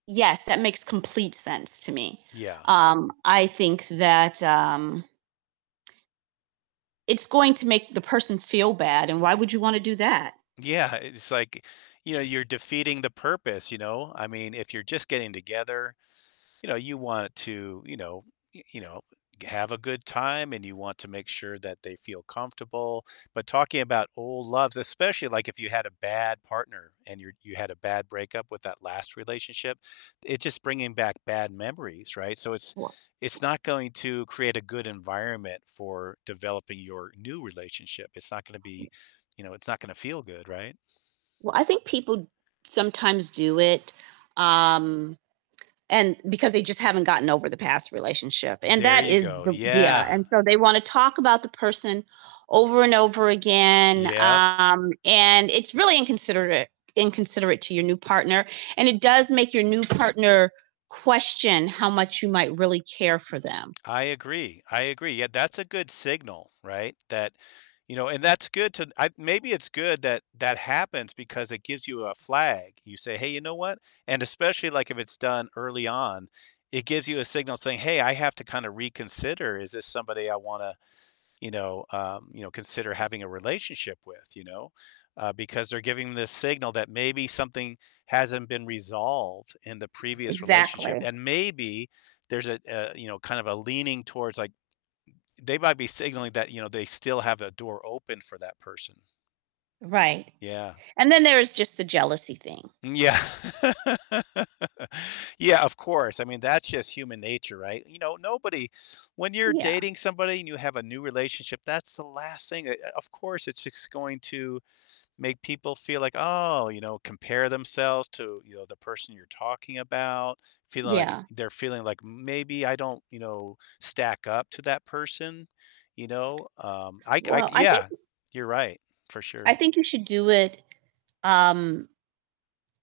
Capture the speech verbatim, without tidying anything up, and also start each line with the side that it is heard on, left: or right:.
right: Yes, that makes complete sense to me.
left: Yeah.
right: Um, I think that, um it's going to make the person feel bad, and why would you wanna do that?
left: Yeah, it's like, you know, you're defeating the purpose, you know? I mean, if you're just getting together, you know, you want to, you know y you know, have a good time, and you want to make sure that they feel comfortable, but talking about old loves especially, like, if you had a bad partner and you're you had a bad breakup with that last relationship, it's just bringing back bad memories, right? So it's it's
right: [unintelligible]
left: not going to create a good environment for developing your new relationship. It's not gonna be you know, it's not gonna feel good, right?
right: Well, I think people sometimes do it, um, and because they just haven't gotten over the past relationship, and
left: There
right: that
left: you
right: is
left: go,
right: the yeah,
left: yeah.
right: and so they wanna talk about the person over and over again,
left: Yep.
right: um, and it's really inconsiderare inconsiderate to your new partner, and it does make your new partner question how much you might really care for them.
left: I agree, I agree, yeah, that's a good signal, right? That you know, and that's good to I maybe it's good that that happens because it gives you a flag. You say, "Hey, you know what?" And especially, like, if it's done early on, it gives you a signal saying, "Hey, I have to kinda reconsider, is this somebody I wanna, you know, um, you know, consider having a relationship with, you know?" Uh, because they're giving this signal that maybe something hasn't been resolved in the previous relationship,
right: Exactly.
left: and maybe there's a a, you know, kind of a leaning towards, like they might be signaling that, you know, they still have a door open for that person.
right: Right,
left: Yeah.
right: and then there is just the jealousy thing.
left: Yeah. Yeah, of course, I mean, that's just human nature, right? You know, nobody when you're
right: Yeah.
left: dating somebody and you have a new relationship, that's the last thing o of course, it's just going to make people feel like, "Oh" you know, compare themselves to, you know, the person you're talking about, feeling like
right: Yeah.
left: they're feeling like maybe I don't, you know, stack up to that person, you know? Um, I c I
right: Well,
left: c
right: I think
left: yeah, you're right. For
right: I
left: sure.
right: think you should do it, um